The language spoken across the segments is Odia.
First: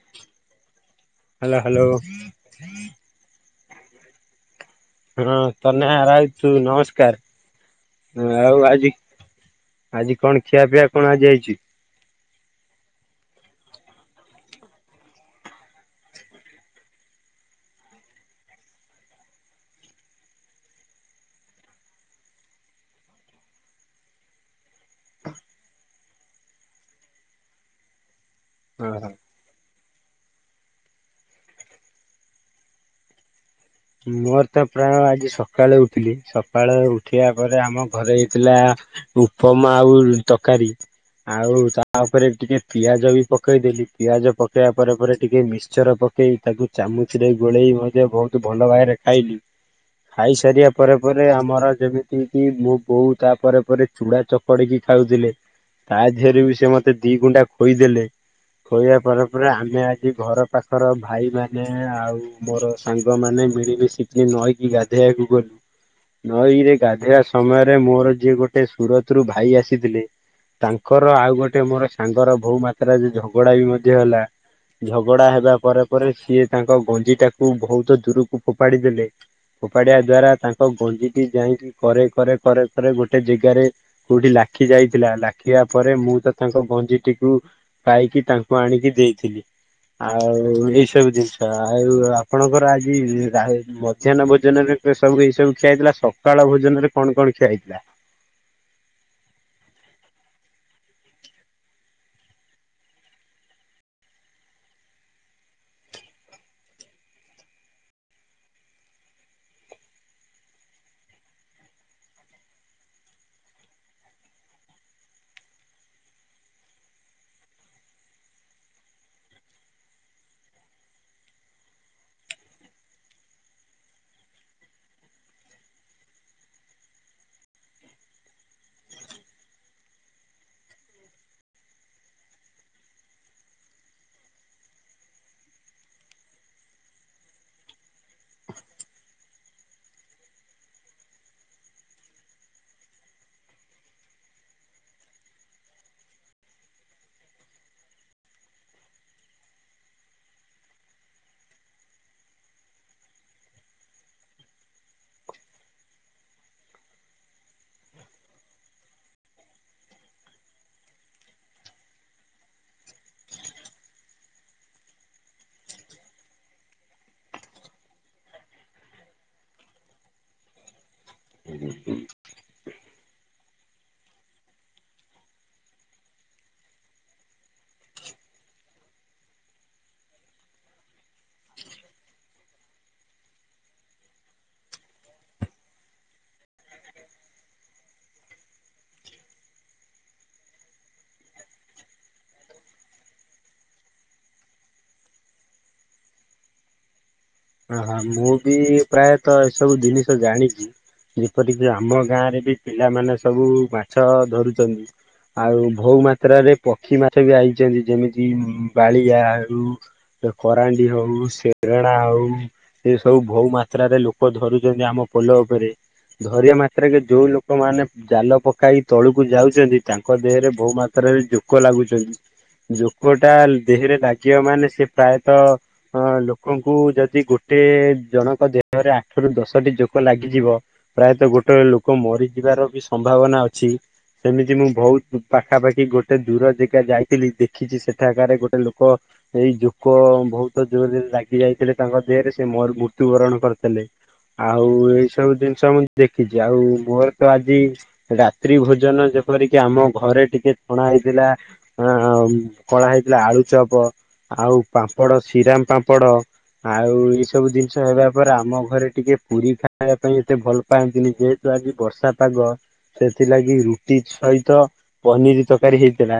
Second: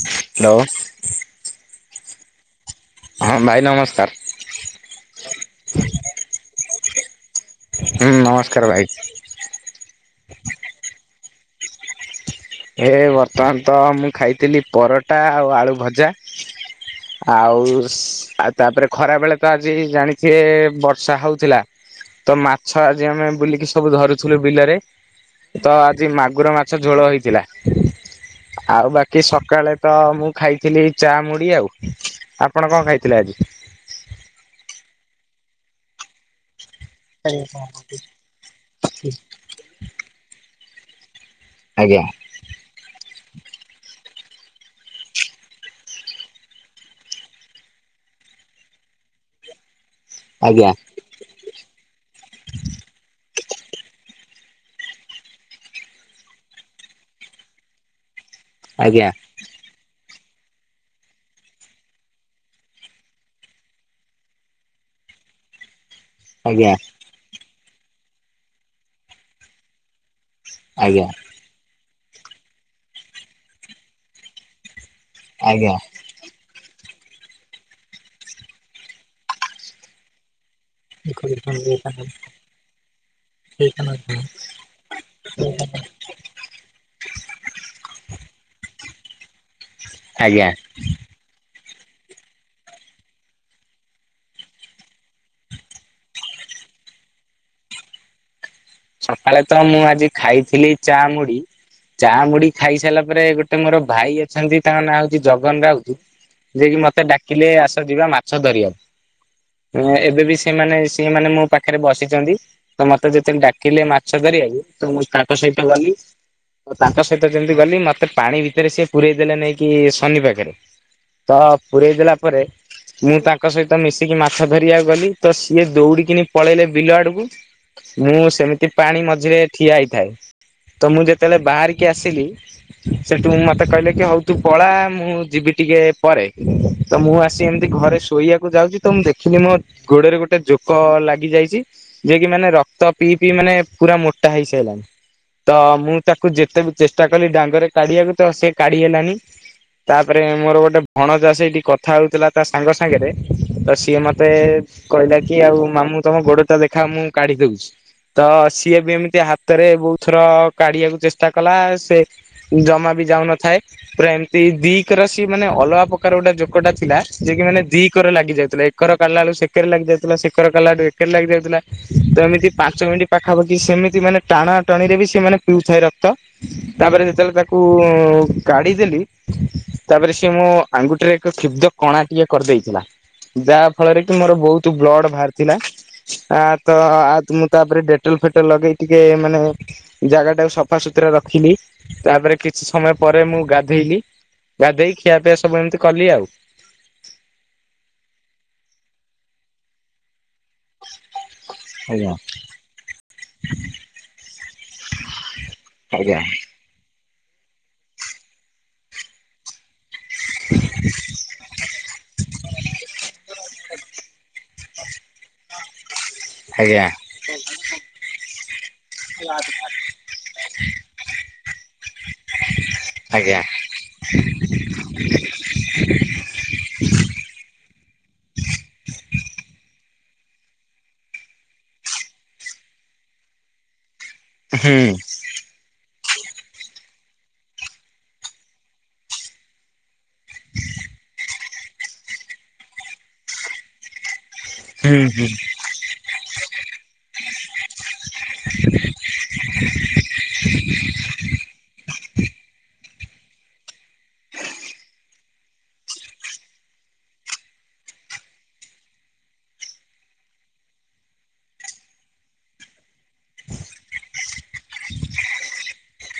ହ୍ୟାଲୋ ହ୍ୟାଲୋ ହ୍ୟାଲୋ ହୁଁ ହଁ ଭାଇ ନମସ୍କାର ହଁ ତନେ ଆରାଇଛୁ ନମସ୍କାର, ହୁଁ ନମସ୍କାର ଆଉ ଭାଇ ଆଜି- ଆଜି କଣ ଖିଆପିଆ କଣ ଆଜି ହେଇଚି? ହେ ବର୍ତ୍ତମାନ ତ ମୁଁ ଖାଇଥିଲି ପରଟା ଆଉ ଆଳୁ ଭଜା- ଆଉ ସ ଆଉ ତାପରେ ଖରା ବେଳେ ତ ଆଜି ଜାଣିଥିବେ ବର୍ଷା ହଉଥିଲା- ତ ମାଛ ଆଜି ଆମେ ବୁଲିକି ସବୁ ଧରୁଥିଲୁ ବିଲରେ- ତ ଆଜି ମାଗୁର ମାଛ ଝୋଳ ହେଇଥିଲା, ଆଉ ଓହୋ ବାକି ସକାଳେ ତ ମୁଁ ଖାଇଥିଲି ଏଇ ଚା ମୁଡି ଆଉ ଆପଣ କଣ ଖାଇଥିଲେ ଆଜି? ମୋର ତ ପ୍ରାୟ ଆଜି ସକାଳେ ଉଠିଲି ସକାଳେ ଉଠିବା ପରେ ଆମ ଘରେ ଥିଲା ଉପମା ଆଉ ତକାରୀ ଆଉ ଆଜ୍ଞା ତାପରେ ଟିକେ ପିଆଜ ବି ପକେଇ ଦେଲି ପିଆଜ ପକେଇବା ପରେ ପରେ ଟିକେ ମିକ୍ସଚର ପକେଇ ତାକୁ ଚାମୁଚରେ ଗୋଳେଇ ମଧ୍ୟ ବହୁତ ଭଲ ଭାବରେ ଖାଇଲି ଖାଇ ସାରିବା ଆଜ୍ଞା ପରେ- ତା ପରେ ଆମର ଯେମିତି କି ମୋ ବୋଉ ତାପରେ ପରେ ଚୁଡା ଚକଡିକି ଖାଉଥିଲେ- ତା ଦିହେରେ ବି ସେ ମତେ ଦି ଗୁଣ୍ଡା ଖୋଇଦେଲେ- ଖୋଇବା ଆଜ୍ଞା ପରେ ପରେ ଆମେ ଆଜି ଘର ପାଖର ଭାଇ ମାନ ଆଉ ମୋର ସାଙ୍ଗ- ସାଙ୍ଗ ମାନେ ମିଳିମିଶିକି ନଈକି ଗାଧେଇବାକୁ ଗଲୁ, ଆଜ୍ଞା ନଈରେ ଗାଧେଇବା- ସମୟରେ ମୋର ଯିଏ ଗୋଟେ ସୁରତରୁ ଭାଇ ଆସିଥିଲେ ଆଜ୍ଞା ତାଙ୍କର ଆଉ ଗୋଟେ ମୋର- ସାଙ୍ଗର ବହୁ ମାତ୍ରାରେ ଝଗଡ଼ା ବି ମଧ୍ୟ ହେଲା, ଝଗଡ଼ା ହେବା ଆଜ୍ଞା ପରେ- ପରେ ସିଏ ତାଙ୍କ ଗଞ୍ଜି ଟାକୁ ବୋହୁତ ଦୂରକୁ ଫୋପାଡି ଦେଲେ ଫୋପାଡିବା ଦ୍ଵାରା ତା ତ ଗଞ୍ଜିଟି ଯାଇକି କରେ -କରେ- କରେ- କରେ ଗୋଟେ ଜେଗାରେ କୋଉଠି ଲାଖି ଯାଇଥିଲା ଲାଖିବା ପରେ ମୁଁ ତ ତାଙ୍କ ଭଞ୍ଜିଟିକୁ ପାଇକି ତାଙ୍କୁ ଆଣିକି ଦେଇଥିଲି। ଆଉ ଆଜ୍ଞା ଏଇ ସବୁ ଜିନିଷ ଆଉ ଆପଣଙ୍କର ଆଜ ମଧ୍ୟାହ୍ନ ଭୋଜନରେ ସବୁ ଏଇ ସବୁ ଖିଆ ହେଇଥିଲା, ସକାଳ ଭୋଜନରେ କଣ କଣ ଖିଆ ହେଇଥିଲା। ସକାଳେ ତ ମୁଁ ଆଜି ଖାଇଥିଲି ଚା, ମୁଢି। ଚା ମୁଡି ଖାଇସାରିଲା ପରେ ଗୋଟେ ମୋର ଭାଇ ଅଛନ୍ତି ତାଙ୍କ ନାଁ ହୋଉଛି ଜଗନ ରାଉତ୍ ଯିଏକି ମତେ ଡାକିଲେ ଆସ ଯିବା ମାଛ ଧରିବାକୁ। ଏବେ ବି ସେମାନେ ସିମାନେ ମୋ ପାଖରେ ବସିଛନ୍ତି। ତ ମତେ ଯେତେ ଡା ଡାକିଲେ ମାଛ ଧରିଆ ତ ମୁଁ ତାଙ୍କ ସହିତ ଗଲି। ତାଙ୍କ ସହିତ ଯେମିତି ଗଲି ମତେ ପାଣି ଭିତରେ ସିଏ ପୁରେଇ ଦେଲେ ନେଇକି ଶନି ପାଖରେ। ତ ପୁରରେଇ ଦେଲା ପରେ। ମୁଁ ତାଙ୍କ ସହିତ ମିଶିକି ମାଛ ଧରିବାକୁ ଗଲି ତ ସିଏ ଦଉଡିକିନି ପଳେଇଲେ ବିଲୁ ଆଡକୁ। ମୁଁ ସେମିତି ପାଣି ମଝିରେ ଠିଆ ହେଇଥାଏ। ତ ମୁଁ ଯେତେବେଳେ ବାହାରିକି ଆସିଲି। ସେଠୁ ମତେ କହିଲେ କି ହଉ ତୁ ପଳା ମୁଁ ଯିବି ଟିକେ ପରେ। ତ ମୁଁ ଆସି ଏମିତି ଘରେ ଶୋଇବାକୁ ଯାଉଛି ତ ମୁଁ ଦେଖିଲି ମୋ ଗୋଡରେ ଗୋଟେ ଜୋକ ଲାଗି ଯାଇଛି। ଯିଏ କିି ମାନେ ରକ୍ତ ପିଇ ପିଇ ମାନେ ପୁରା ମୋଟା ହେଇସାରିଲାଣି। ତ ମୁଁ ତାକୁ ଯେତେ ବି ଚେଷ୍ଟା କଲି ଡାଙ୍ଗରେ କାଢିବାକୁ ତ ସେ କାଢି ହେଲାନି। ତାପରେ ମୋର ଗୋଟେ ଭଣ ଯା ସେଠି କଥା ହୋଉଥିଲା ତା ସାଙ୍ଗ ସାଙ୍ଗରେ ତ ସିଏ ମତେ କହିଲା କି ଆଉ ମାମୁଁ ତମ ଗୋଡଟା ଦେଖା ମୁଁ କାଢି ଦୋଉଛି। ତ ସିଏ ବି ଏମିତି ହାତରେ ବୋହୁତ୍ ଥର କାଢିବାକୁ ଚେଷ୍ଟା କଲା ସେ ଜମା ବି ଯାଉନଥାଏ। ପୁରା ଏମିତି ଦିକ ର ସି ମାନେ ଅଲଗା ପ୍ରକାର ଗୋଟେ ଯୋକଟା ଥିଲା ଯିଏ କି ମାନେ ଦିକର ଲାଗି ଯାଉଥିଲା। ଶେକର କାଲା ଳୁ ସେକେରେ ଲାଗି ଯାଉଥିଲା, ଶେକର କଲାଳୁ ଏକେରେ ଲାଗି ଯାଉଥିଲା ତ ଏମିତି ପାଞ୍ଚ ମିନି ପାଖାପାଖି ସେମିତି ମାନେ ଟାଣା ଟାଣି ରେ ବି ସେମାନେେ ପିଉଥାଏ ରକ୍ତ। ତାପରେ ଯେତେବେଳେ ତାକୁ କାଢି ଦେଲି। ତାପରେ ସେଏ ମୋ ଆଙ୍ଗୁଠିରେ ଏକ କ୍ଷୁବ୍ଧ କଣା ଟିକେ କରିଦେଇଥିଲା। ଯାହା ଫଳରେ କି ମୋର ବୋହୁତୁ ବ୍ଲଡ୍ ବାହାରି ଥିଲା ଆ ତ ମୁଁ ତାପରେ ଯୋଉ ଫେଟଲ ଲଗେଇ ଟିକେ ମାନେ ଜାଗା ଟାକୁ ସଫା ସୁତୁରା ରଖିଲି। ତାପରେ କିଛି ସମୟ ପରେ ମୁଁ ଗାଧେଇଲି ଗାଧେଇ ଖିଆ ପିଆ ସବୁ ଏମିତି କଲି ଆଉ। ଓହ ମୁଁ ବି ପ୍ରାୟତଃ ଏସବୁ ଜିନିଷ ଜାଣି ଯେପରିକି ଆମ ଆଜ୍ଞା ଗାଁ ରେ ବି ପିଲାମାନେ ସବୁ ମାଛ ଧରୁଚନ୍ତି। ଆଉ ବୋହୁ ଆଜ୍ଞା ମାତ୍ରରେ ପକ୍ଷୀ ମାଛ ବି ଆଇଚନ୍ତି, ଯେମିତି ବାଳିଆ ଆ ଏ କରରାଣ୍ଡି ହଉ ଶେରଣା ହଉ। ଏ ସବୁ ଭୋହୁ ମାତ୍ରାରେ ଲୋକ ଧରୁଚନ୍ତି ଆମ ପୋଲ ଉପରେ। ଧରିବା ଆଜ୍ଞା ମାତ୍ରାକେ ଯୋଉ ଲୁକମାନେ ଜାଲ ପକାଇ ତଳକୁ ଯାଉଛନ୍ତି ତାଙ୍କ ଦେହରେ ବହୁ ମାତ୍ରାରେ ଜୋକ ଲାଗୁଚନ୍ତି। ଜୋକ ଟା ଆଜ୍ଞା ଦେହେରେ ଲାଗିବ ମାନେ ସେ ପ୍ରାୟତ ଅ ଲୋକଙ୍କୁ ଯେ ଯଦି ଗୋଟେ ଜଣଙ୍କ ଦେହରେ ଆଠ ରୁ ଦଶଟି ଯୋକ ଲାଗିଯିବ। ପ୍ରାୟତ ଗୋଟେ ଲୋକ ମରିଯିବାର ବି ସମ୍ଭାବନା ଅଛି। ସେମିତି ମୁଁ ହୁଁ ବହୁତ୍ ପାଖାପାଖି ଗୋଟେ ଦୂର ଯେଗା ଯାଇଥିଲି ଦେଖିଛି। ସେଠାକାରେ ଗୋଟେ ଲୋକ ଏଇ ଜୋ କୋ ବୋହୁତ ଜୋରେ ଲାଗି ଯାଇଥିଲେ ତାଙ୍କ ଦେହରେ ସେ ମୃତ୍ୟୁବରଣ କରିଥିଲେ। ଆଉ ହୁଁ ଏଇ ହୁଁ ସବୁ ଜିନିଷ ମୁଁ ଦେଖିଛି। ଆଉ ମୋର ତ ଆଜି ରାତ୍ରି ଭୋଜନ ଯେପରିକି ଆମ ଘରେ ଟିକେ ଛଣା ହେଇଥିଲା ହଁ କଳା ହେଇଥିଲା ଆଳୁ ଚପ ଆଉ ପାମ୍ପଡ଼ ସିରାମ ପାମ୍ପଡ଼ ଆଉ ଏଇ ସବୁ ଜିନିଷ ହେବା ପରେ ଆମ ଘରେ ଟିକେ ପୁରୀ ଖାଇବା ପାଇଁ ଏତେ ଭଲ ପାନ୍ତିନି ଯେହେତୁ ଆଜି ବର୍ଷା ପାଗ ସେଥିଲାଗି ରୁଟି ସହିତ ପନିର୍ ତରକାରୀ ହେଇଥିଲା।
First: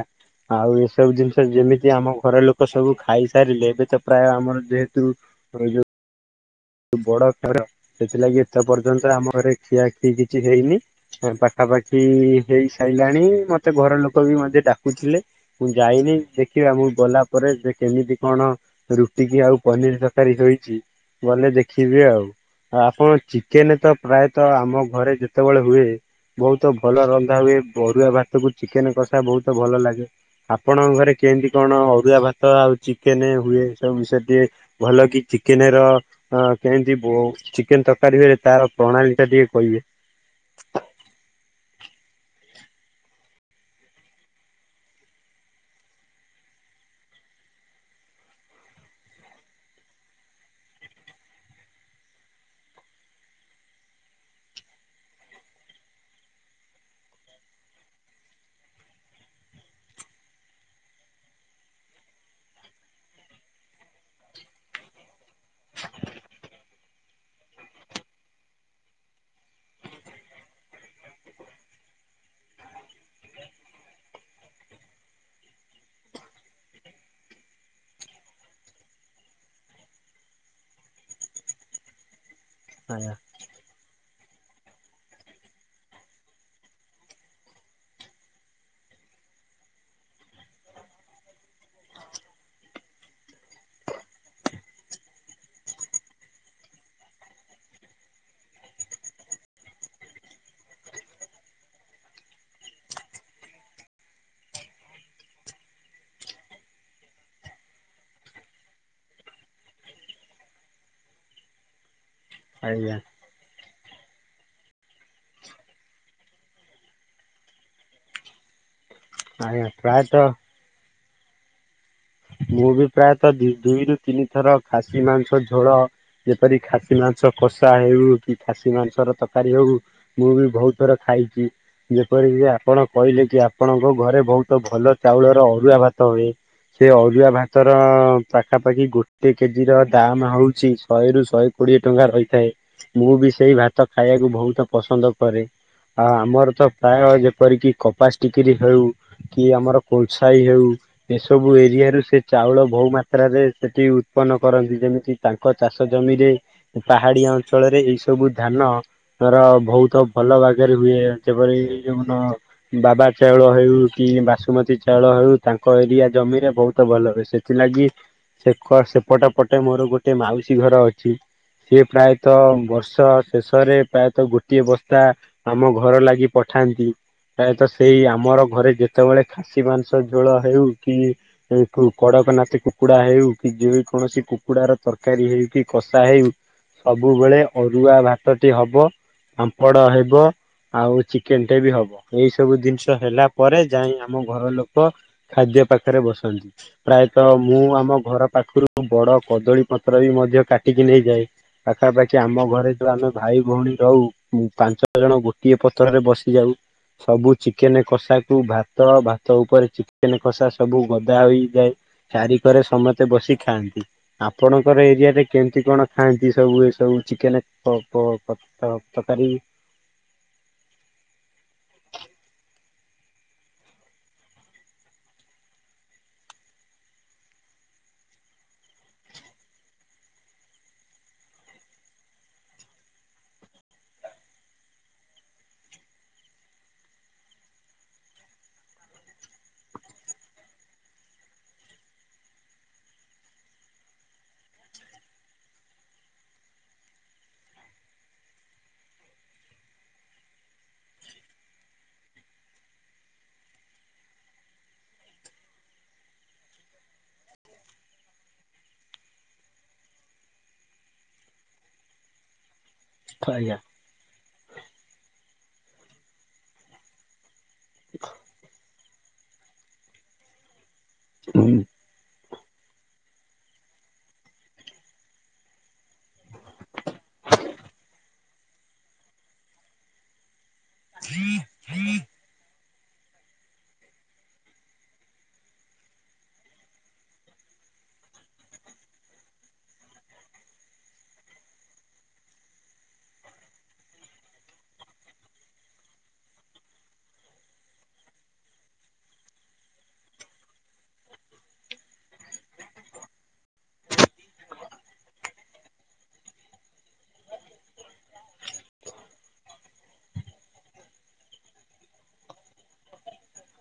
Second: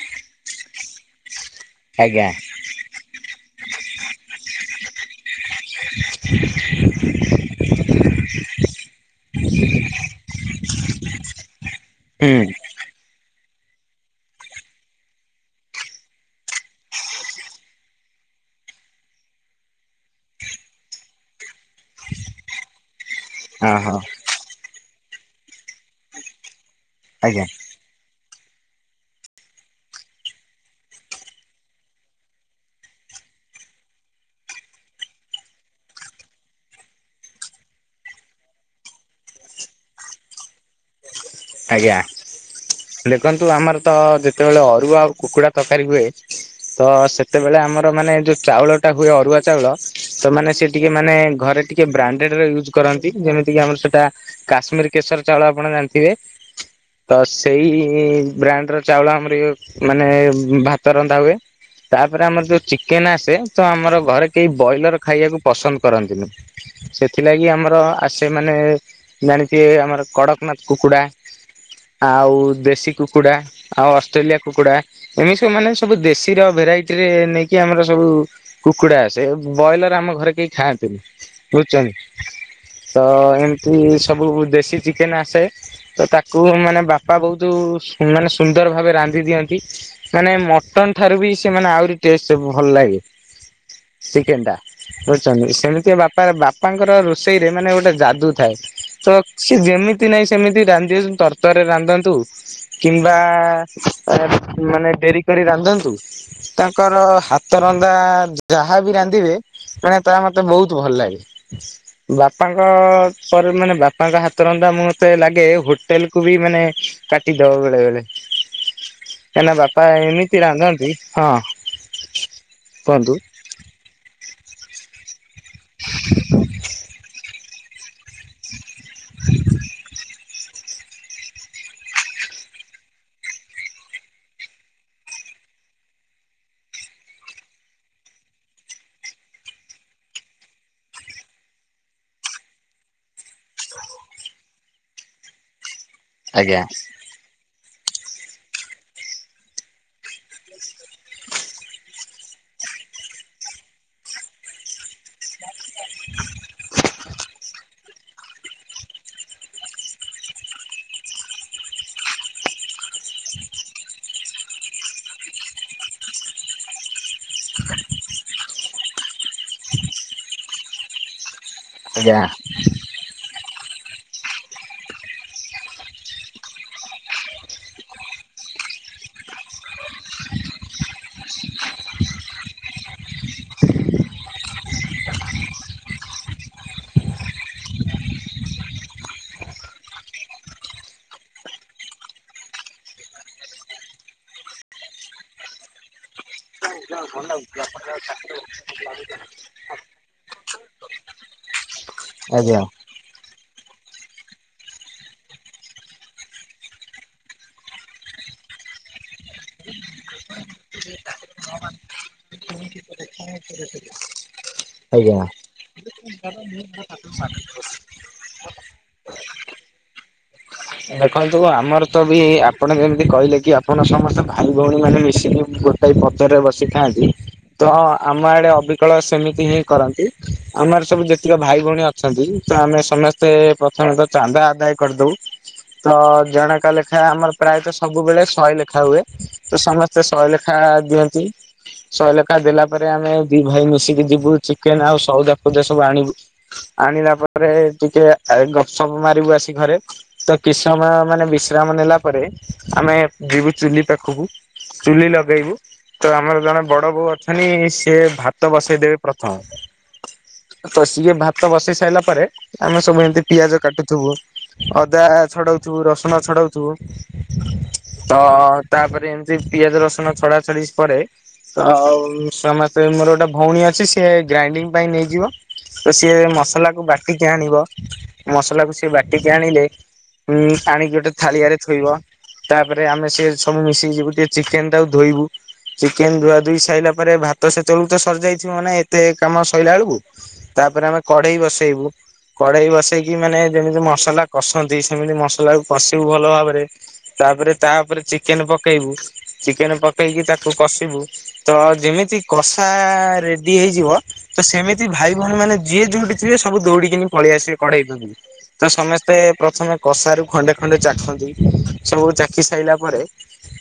ଆଉ ଏସବୁ ଜିନିଷ ଯେମିତି ଆମ ଆଜ୍ଞା ଘର ଲୋକ ସବୁ ଖାଇସାରିଲେ ଏବେ ତ ପ୍ରାୟ ଆମର ଯେ ହେତୁ [unintelligible] ବଡ ଘର ସେଥିଲାଗି ଏତେ ପର୍ଯ୍ୟନ୍ତ ଆମ ଘରେ ଖିଆଖିଇ କିଛି ହେଇନି। ପାଖାପାଖି ହୁଁ ହେଇ ସାରିଲାଣି ମତେ ଘର ଲୋକ ବି ମତେ ଡାକୁଥିଲେ। ମୁଁ ଯାଇନି ଦେଖିବା ମୁଁ ଗଲା ପରେ ସେ କେମିତି କଣ ରୁଟି କିି ଆଉ ପନିର୍ ତରକାରୀ ହୋଇଛି। ଗଲେ ଦେଖିବି ଆଉ ଆଉ ଆପଣ ଚିକେନ୍ ତ ଓହୋ ପ୍ରାୟତଃ ଆମ ଘରେ ଯେତେବେଳେ ହୁଏ। ବହୁତ୍ ଭଲ ରନ୍ଧା ଆଜ୍ଞା ହୁଏ ଅରୁଆ ଭାତ କୁ ଚିକେନ୍ କଷା ବହୁତ୍ ଭଲ ଲାଗେ। ଆପଣଙ୍କ ଘରେ କେମତି କଣ ଅରୁଆ ଭାତ ଆଉ ଚିକେନ୍ ହୁଏ ସବୁ ବିଷୟରେ ଟିକେ ଭଲ କି ଚିକେନ୍ ର ହଁ କେମିତି ବୋ ଚିକେନ୍ ତରକାରୀ ହୁଏ ତାର ପ୍ରଣାଳୀ ଟା ଟିକେ କହିବେ? ଆଜ୍ଞା। ଦେଖନ୍ତୁ ଆମର ତ ଯେତେବେଳେ ଅରୁଆ ଆଉ କୁକୁଡା ତରକାରୀ ହୁଏ ତ ସେତେବେଳେ ଆମର ମାନେ ଯୋଉ ଚାଉଳ ଟା ହୁଏ ଅରୁଆ ଚାଉଳ ତ ମାନେ ସେ ଟିକେ ମାନେ ଘରେ ଟିକେ ବ୍ରାଣ୍ଡେଡ୍ରେ ୟୁଜ୍ କରନ୍ତି ଯେମିତିକି ଆମର ସେଟା କାଶ୍ମୀର୍ କେଶର ଚାଉଳ ଆପଣ ଜାଣିଥିବେ? ତ ସେଇ ବ୍ରାଣ୍ଡ ର ଚାଉଳ ଆମର ଇଏ ମାନେ ଭାତ ରନ୍ଧା ହୁଏ। ତାପରେ ଆମର ଯୋଉ ଚିକେନ୍ ଆସେ ତ ଆମର ଘରେ କେହି ବୟିଲର ଖାଇବାକୁ ପସନ୍ଦ କରନ୍ତିନି। ସେଥିଲାଗି ଆମର ଆସେ ମାନେ ଜାଣିଥିବେ ଆମର କଡକନାଥ୍ କୁକୁଡା [inaudible] ଆଉ ଦେଶୀ କୁକୁଡା ଆଉ ଅଷ୍ଟ୍ରେଲିଆ କୁକୁଡା ଏମିତି ସବୁ ମାନେ ସବୁ ଦେଶୀର ଭେରାଇଟି ରେ ନେଇକି ଆମର ସବୁ କୁକୁଡା ଆସେ ବ୍ରଏଲର ଆମ ଘରେ କେହି ଖାଆନ୍ତିନି ବୁଝୁଛନ୍ତି। ତ ଆଜ୍ଞା ଏମିତି ସବୁ ଦେଶୀ ଚିକେନ୍ ଆସେ। ତ ତାକୁ ମାନେ ବାପା ବହୁତ୍ ମାନେ ସୁନ୍ଦର ଭାବେ ରାନ୍ଧି ଦିଅନ୍ତି। ମାନେ ମଟନ୍ ଠାରୁ ବି ସେମାନେ ଆହୁରି ଟେଷ୍ଟ୍ ଭଲ ଲାଗେ ଚିକେନ୍ ଟା ବୁଝୁଛନ୍ତି ସେମିତି ବାପା ବାପାଙ୍କର ରୋଷେଇରେ ମାନେ ଗୋଟେ ଯାଦୁ ଥାଏ। ତ ସେ ଯେମିତି ନାହିଁ ସେମିତି ରାନ୍ଧିବେ ତର୍ ତରେ ରାନ୍ଧନ୍ତୁ କିମ୍ବା ମାନେ ଡେରି କରି ରାନ୍ଧନ୍ତୁ। ତାଙ୍କର ହାତ ରନ୍ଧା ଯାହାବି ରାନ୍ଧିବେ ମାନେ ତା ମତେ ବହୁତ୍ ଭଲ ଲାଗେ। ବାପାଙ୍କ ଆଜ୍ଞା ପରେ ମାନେ ବାପାଙ୍କ ହାତ ରନ୍ଧା ମତେ ଲାଗେ ହୋ ଟେଲ୍ କୁୁ ବି ମାନେ କାଟିଦବ ବେଳେ ବେଳେ କାହିଁକି ନା ଆଜ୍ଞା ବାପା ପ୍ରାୟତଃ ଏମିତି ରାନ୍ଧନ୍ତି ହଁ। ମୁଁ ବି କୁହନ୍ତୁ। ପ୍ରାୟତଃ ଦୁଇରୁ ତିନି ଥର ଖାସି ମାଂସ ଝୋଳ ଯେପରି ଖାସି ମାଂସ କଷା ହେଉ କି ଖାସି ମାଂସର ତରକାରୀ ହଉ ମୁଁ ବି ବହୁତ୍ ଥର ଖାଇଛି। ଯେପରିକି ଆପଣ କହିଲେ କି ଆପଣଙ୍କ ଘରେ ବହୁତ୍ ଭଲ ଚାଉଳର ଅରୁଆ ଭାତ ହୁଏ। ସେ ଅରୁୁଆ ଭାତର ପାଖାପାଖି ଗୋଟେ କେଜି ର ଦାମ୍ ହଉଛି ଶହେରୁୁ ଶହେ କୋଡିଏ ଟଙ୍କା ରହିଥାଏ ମୁଁ ବି ସେଇ ଭାତ ଖାଇବାକୁ ବହୁତ୍ ପସନ୍ଦ କରେ। ହ ଆମର ଆଜ୍ଞା ତ ପ୍ରାୟ ଯେପରିକି କପାସ ଟିକିରି ହେଉ କି ଆମର କୋଲସାଇ ହେଉ ସବୁ ଏରିଆରୁ ସେ ଚାଉଳ ବହୁ ମାତ୍ରାରେ ସେଠି ଉତ୍ପନ୍ନ କରନ୍ତି ଯେମିତି ତାଙ୍କ ଚାଷ ଜମିରେ ପାହାଡିଆ ଅଞ୍ଚଳରେ ଏଇ ସବୁ ଧାନ ତାର ବହୁତ ଭଲ ବାଗରେ ହୁଏ ଯେପରି ଯୋଉନ ବାବା ଚାଉଳ ହେଉ କି ବାସୁମତୀ ଚାଉଳ ହେଉ ତାଙ୍କ ଏରିଆ ଜମିରେ ବହୁତ ଭଲ ହୁଏ ସେଥିଲାଗି ସେକ ସେପଟ ପଟେ ମୋର ଗୋଟେ ମାଉସୀ ଘର ଅଛି ସେ ଆଜ୍ଞା ପ୍ରାୟତଃ ବର୍ଷ ଶେଷରେ ପ୍ରାୟତଃ ଗୋଟିଏ ବସ୍ତା ଆମ ଘର ଲାଗି ପଠାନ୍ତି। ପ୍ରାୟତଃ ସେଇ ଆମର ଘରେ ଯେତେବେଳେ ଖାସି ମାଂସ ଝୋଳ ହେଉ କି କଡକ ନାଥ କୁକୁଡା ହେଉ କି ଯେ କୌଣସି କୁକୁଡାର ତରକାରୀ ହେଉ କି କଷା ହେଉ ସବୁବେଳେ ଅରୁଆ ଭାତଟେ ହବ ପାମ୍ପଡ ହେବ। ଆଉ ଚିକେନ ଟେ ବି ହବ ଏଇ ସବୁ ଜିନିଷ ହେଲା ପରେ ଯାଇଁ ଆମ ଘର ଲୋକ ଖାଦ୍ୟ ପ ପାଖେରେ ବସନ୍ତି ପ୍ରାୟତଃ ମୁଁ ଆମ ଘର ପାଖରୁ ବଡ କଦଳୀ ପତ୍ର ବି ମଧ୍ୟ କା ଟିକି ନେଇଯାଏ ପାଖାପାଖି ଆମ ଆଜ୍ଞା ଘରେ ଆମେ ଭାଇ ଭଉଣୀ ରହୁ ପାଞ୍ଚ ଜଣ ଗୋଟିଏ ପତରରେ ବସି ଯାଉ। ସବୁ ଚିକେନ କଷାକୁ ଭାତ ଭାତ ଉପରେ ଚିକେନ କଷା ସବୁ ଗଦା ହୋଇଯାଏ ଚାରିିକରେ ସମସ୍ତେ ବସି ଖାଆନ୍ତି। ଆପଣଙ୍କର ଆଜ୍ଞା। ଏରିଆରେ କେମିତି କଣ ଖାଆନ୍ତି ସବୁ ଏ ସବୁ ଚିକେନ ପ ପ ପତ୍ର ଉପକାରୀ ଦେଖନ୍ତୁ ଆମର ତ ବି ଆପଣ ଯେମିତି କହିଲେ କି ଆପଣ ସମସ୍ତେ ଭାଇ ଭଉଣୀ ମାନେ ମିଶିକି ଗୋ [unintelligible] ପତରରେ ବସିଖାଆନ୍ତି ତ ଆମ ଆଡେ ଅବିକଳ ସେମିତି ହିଁ କରନ୍ତି ଆମର ସବୁ ଯେତିକି ଭାଇ ଭଉଣୀ ଅ ଅଛନ୍ତି ତ ଆମେ ସମେସ୍ତେ ପ୍ରଥମେ ତ ଚାନ୍ଦା ଆଦାୟ କରିଦଉ। ତ ଜଣକା ଲେଖା ଆମର ପ୍ରାୟତଃ ସବୁବେଳେ ଶହେ ଲେଖା ହୁଏ। ତ ସମସ୍ତେ ଶହେ ଲେଖା ଦିଅନ୍ତି। ଶହେ ଲେଖା ଦେଲା ପରେ ଆମେ ଦି ଭାଇ ମିଶିକି ଯିବୁ ଚିକେନ ଆଉ ସଉଦା ଫଉଦା ସବୁ ଆଣିବୁ। ଆଣିଲା ପରେ ଟିକେ ଏ ଗପ ସପ ମାରିବୁ ଆସି ଘରେ। ତ କିସ୍ ସମୟ ମାନେ ବିଶ୍ରାମ ନେଲା ପରେ ଆମେ ଯିବୁ ଚୁଲି ପାଖୁକୁ। ଚୁଲି ଲଗେଇବୁ। ତ ଆମର ଜଣେ ବଡ ବୋଉ ଅଛନି ସିଏ ଭାତ ବସେଇ ଦେବେ ପ୍ରଥମ। ତ ସିଏ ଭାତ ବସେଇ ସାରିଲା ପରେ ଆମେ ସବୁ ଏମିତି ଆଜ୍ଞା। ପିଆଜ କାଟୁଥୁବୁ ଅଦା ଛଡଉଥୁବୁ ରସୁଣ ଛଡଉଥୁବୁ। ତ ତାପରେ ଏମିତି ପିଆଜ, ରସୁଣ ଛଡା ଛଡି ପରେ ତ ଆଉ ସମେସ୍ତେ ମୋର ଗୋଟେ ଭଉଣୀ ଅଛି ସିଏ ଗ୍ରାଇଣ୍ଡିଙ୍ଗ ପାଇଁ ନେଇଯିବ ତ ସିଏ ମସଲା କୁ ବାଟିକି ଆଣିବ ମସଲା କୁ ସିଏ ବାଟିକି ଆଣିଲେ ହୁଁ ଆଣିିକି ଗୋଟେ ଥାଳିଆରେ ଥୋଇବ ତାପରେ ଆମେ ସିଏ ସବୁ ମିଶିକି ଯିବୁ ଟିକେ ଚିକେନ ଟାକୁ ଧୋଇବୁ। ଚିକେନ ଧୁଆ ଧୁଇ ସାଇଲା ପରେ ଭାତ ସେତେବେଳକୁ ତ ସରିଯାଇଥିବ ମାନେ ଏତେ କାମ ସଇଲା ଏଳ୍ କୁ। ତାପରେ ଆମେ କଡେଇ ବସେଇବୁ। କଢେଇ ବସେଇକି ମାନେ ଯେମିତି ମସଲା କସ ନ୍ତି ସେମିତି ମସଲା କୁ କଷିବୁ ଭଲ ଭାବରେ ତାପରେ ତାପରେ ଚିକେନ ପକେଇବୁ। ଚିକେନ ପକେଇକି ତାକୁ କଷିବୁ ତ ଯେମିତି କଷା ରେଡି ହେଇଯିବ ତ ସେମିତି ଭାଇ ଭଉଣୀ ମାନେ ଯିଏ ଯୋଉଠି ଥିବେ ସବୁ ଦୌଡିକିନି ପଳେଇଆସିବେ କଡେଇ ପଖକୁ। ତ ସମେସ୍ତେ ପ୍ରଥମେ କଷାରୁ ଖଣ୍ଡେ ଖଣ୍ଡେ ଚାଖନ୍ତି ସବୁ ଚାଖି ସାଇଲା ପରେ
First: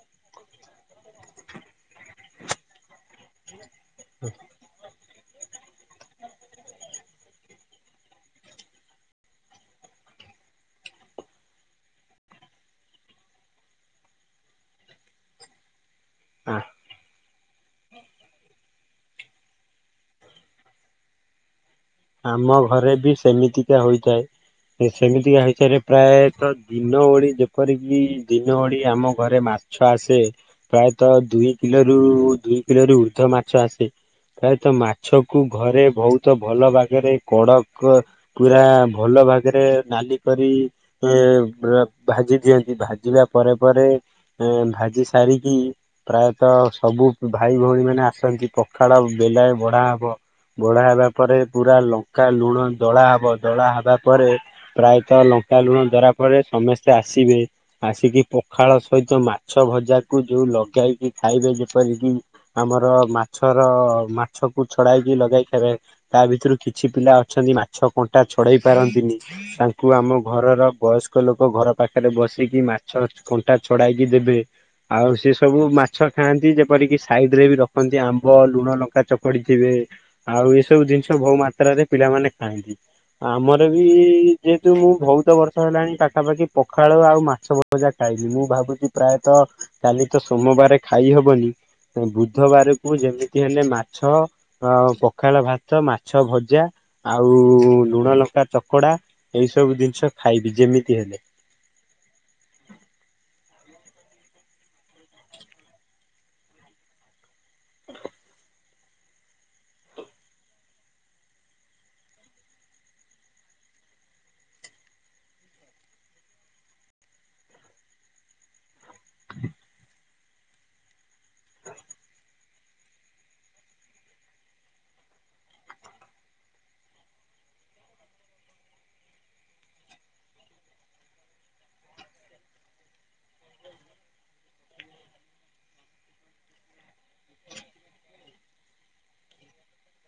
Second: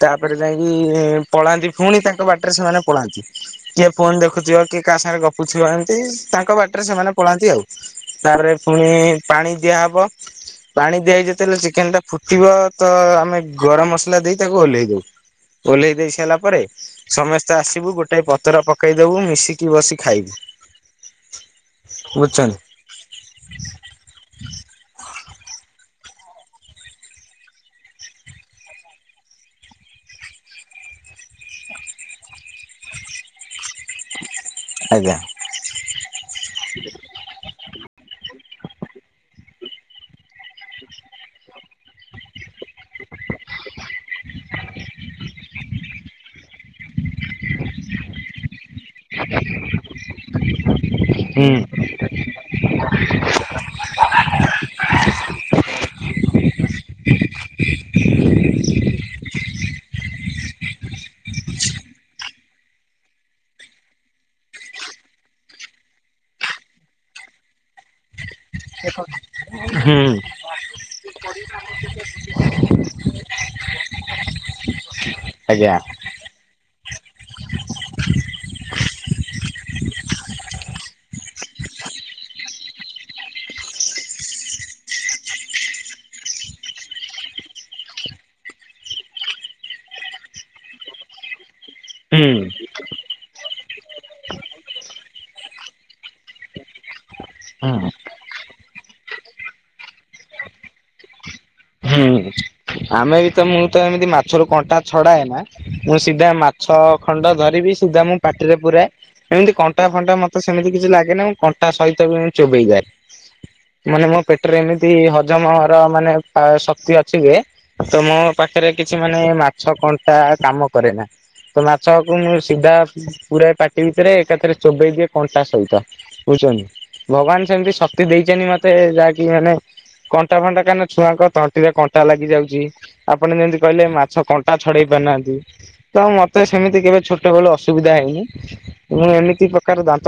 ତାପରେ ଯାଇଁକି ପଳାନ୍ତି ଫୁଣି ତାଙ୍କ ବାଟରେ ସେମାନେ ପଳାନ୍ତି। କିଏ ଫୋନ୍ ଦେଖୁଥିବ, କିଏ କାହା ସାଙ୍ଗେରେ ଗପୁଥିବ ଏମିତି ତାଙ୍କ ବାଟରେ ସେମାନେ ପଳାନ୍ତି ଆଉ। ତାପରେ ପୁଣି ପାଣି ଦିଆହବ। ପାଣି ଦିଆହେଇ ଯେତେବେଳେ ଚିକେନ ଟା ଫୁଟିବ ତ ଆମେ ଗରମ ମସଲା ଦେଇ ତାକୁ ଓହ୍ଲେଇ ଦଉ। ଓହ୍ଲେଇ ଦେଇ ସାରିଲା ପରେ ସମସ୍ତେ ଆସିବୁ ଗୋଟାଏ ପତର ପକେଇଦବୁ ମିଶିକି ବସି ଖାଇବୁ। ଆମ ବୁଝୁଛନ୍ତି। ଘରେ ବି ସେମିତିକା ହୋଇଥାଏ। ସେମିତିକା ହେଇସାରେ ପ୍ରାୟତଃ ଦିନ ଓଳି ଯେପରିକି ଦିନ ଓଳି ଆମ ଘରେ ମାସ ମାଛ ଆସେ ପ୍ରାୟତଃ ଦୁଇ କିଲୋରୁ ଦୁଇ କିଲୋରୁ ଉର୍ଦ୍ଧ୍ୱ ମାଛ ଆସେ। ପ୍ରାୟତ ଆଜ୍ଞା ମାଛକୁ ଘରେ ବହୁତ ଭଲ ଭାବରେ କଡକ ପୁରା ଭଲ ଭାଗରେ ନାଲି କରି ଏ ଭାଜି ଦିଅନ୍ତି। ଭାଜିବା ପରେ ପରେ ଭାଜି ସାରିକି ପ୍ରାୟତଃ ସବୁ ଭାଇ ଭଉଣୀ ମାନେ ଆସନ୍ତି ପ ପଖାଳ ବେଲାଏ ବଢା ହବ ବଢା ହେବା ପରେ ହୁଁ ପୁରା ଲଙ୍କା ଲୁଣ ଦଳା ହବ ଦଳା ହେଲା ପରେ ପ୍ରାୟତଃ ଲଙ୍କା ଲୁଣ ଦରା ପରେ ସମସ୍ତେ ଆସିବେ। ଆସିକି ପଖାଳ ସହିତ ମାଛ ଭଜାକୁ ଯୋଉ ଲଗାଇକି ଖାଇବେ ଯେପରିକି ଆମର ମାଛର ମାଛକୁ ଛଡାଇକି ଲଗାଇ ଖାଇବେ। ତା ଭିତୁରୁ କିଛି ପିଲା ଅଛନ୍ତି ମାଛ କଣ୍ଟା ଛଡେଇ ପାରନ୍ତିନି। ତାଙ୍କୁ ହୁଁ ଆମ ଘରର ବୟସ୍କ ଲୋକ ଘର ପାଖରେ ବସିକି ମାଛ କଣ୍ଟା ଛଡାଇକି ଦେବେ। ଆଉ ସେ ସବୁ ଆଜ୍ଞା ମାଛ ଖାଆନ୍ତି, ଯେପରିକି ସାଇଡରେ ବି ରଖନ୍ତି ଆମ୍ବ, ଲୁଣ ଲଙ୍କା, ଚକଡି ଥିବେ। ଆଉ ଏବୁ ସବୁ ଜିନିଷ ବହୁ ମାତ୍ରାରେ ପିଲାମାନେ ଖାଆନ୍ତି। ଆମର ବି ଯେହେତୁ ମୁଁ ବହୁତ ବର୍ଷ ହେଲାଣି ପାଖାପାଖି ପଖାଳ ଆଉ ମାଛ ଜା ଖାଇନି ମୁଁ ଭାବୁଚି ପ୍ରାୟତଃ କାଲି ତ ସୋମବାରେ ଖାଇହବନି ହୁଁ ବୁଧବାରକୁ ଯେମିତି ହେଲେ ମାଛ ଆ ପଖାଳ ଭାତ ତ ମାଛ ଭଜା ଆଉ ହୁଁ ଲୁଣ ଲଙ୍କା ଚ ଚକଡା। ଏଇ ସବୁ ଜିନିଷ ଖାଇବି ଯେମିତି ହେଲେ। ହୁଁ। ଆମେ ବି ତ ମୁଁ ତ ଏମିତି ମାଛରୁ କଣ୍ଟା ଛଡାଏ ନା ମୁଁ ସିଧା ମାଛ ଖଣ୍ଡ ଧରି କରିବି ସିଦ୍ଧା ମୁଁ ପାଟିରେ ପୁରାଏ। ଏମିତି କଣ୍ଟା ଫଣ୍ଟା ମତେ ସେମିତି କିଛି ଲାଗେନି ମୁଁ କଣ୍ଟା ସହିତ ବି ଚୋବେଇଯାଏ। ମାନେ ମୋ ପେଟେରେ ଏମିତି ହଜମ ହର ମାନେ ଆ ଶକ୍ତି ଅଛି ଯେ, ତ ମୋ ପାଖରେ କିଛି ମାନେ ମାଛ କଣ୍ଟା କାମ କରେନା। ତ ମାଛକୁ ମୁଁ ସିଧା ପୁରା ପାଟି ଭିତରେ ଏକାଥରେ ଚୋବେଇ ଦିଏ କଣ୍ଟା ସହିତ ବୁଝୁଚନ୍ତି? ଭଗବାନ ସେମିତି ଶକ୍ତି ଦେଇଚନ୍ତି ମତେ ଯାହାକି ମାନେ କଣ୍ଟା ଫଣ୍ଟା କାନ ଛୁଆଙ୍କ ତଣ୍ଟିରେ କଣ୍ଟା ଲାଗି ଯାଉଚି, ଆପଣ ଯେମିତି କହିଲେ ମାଛ କଣ୍ଟା ଛଡେଇ ପାରୁନାହାନ୍ତି। ତ ମତେ ସେମିତି କେବେ ଛୋଟବଳୁ ଅସୁବିଧା ହେଇନି ମୁଁ ଏମିତି ପ୍ରକାର ଦାନ୍ତ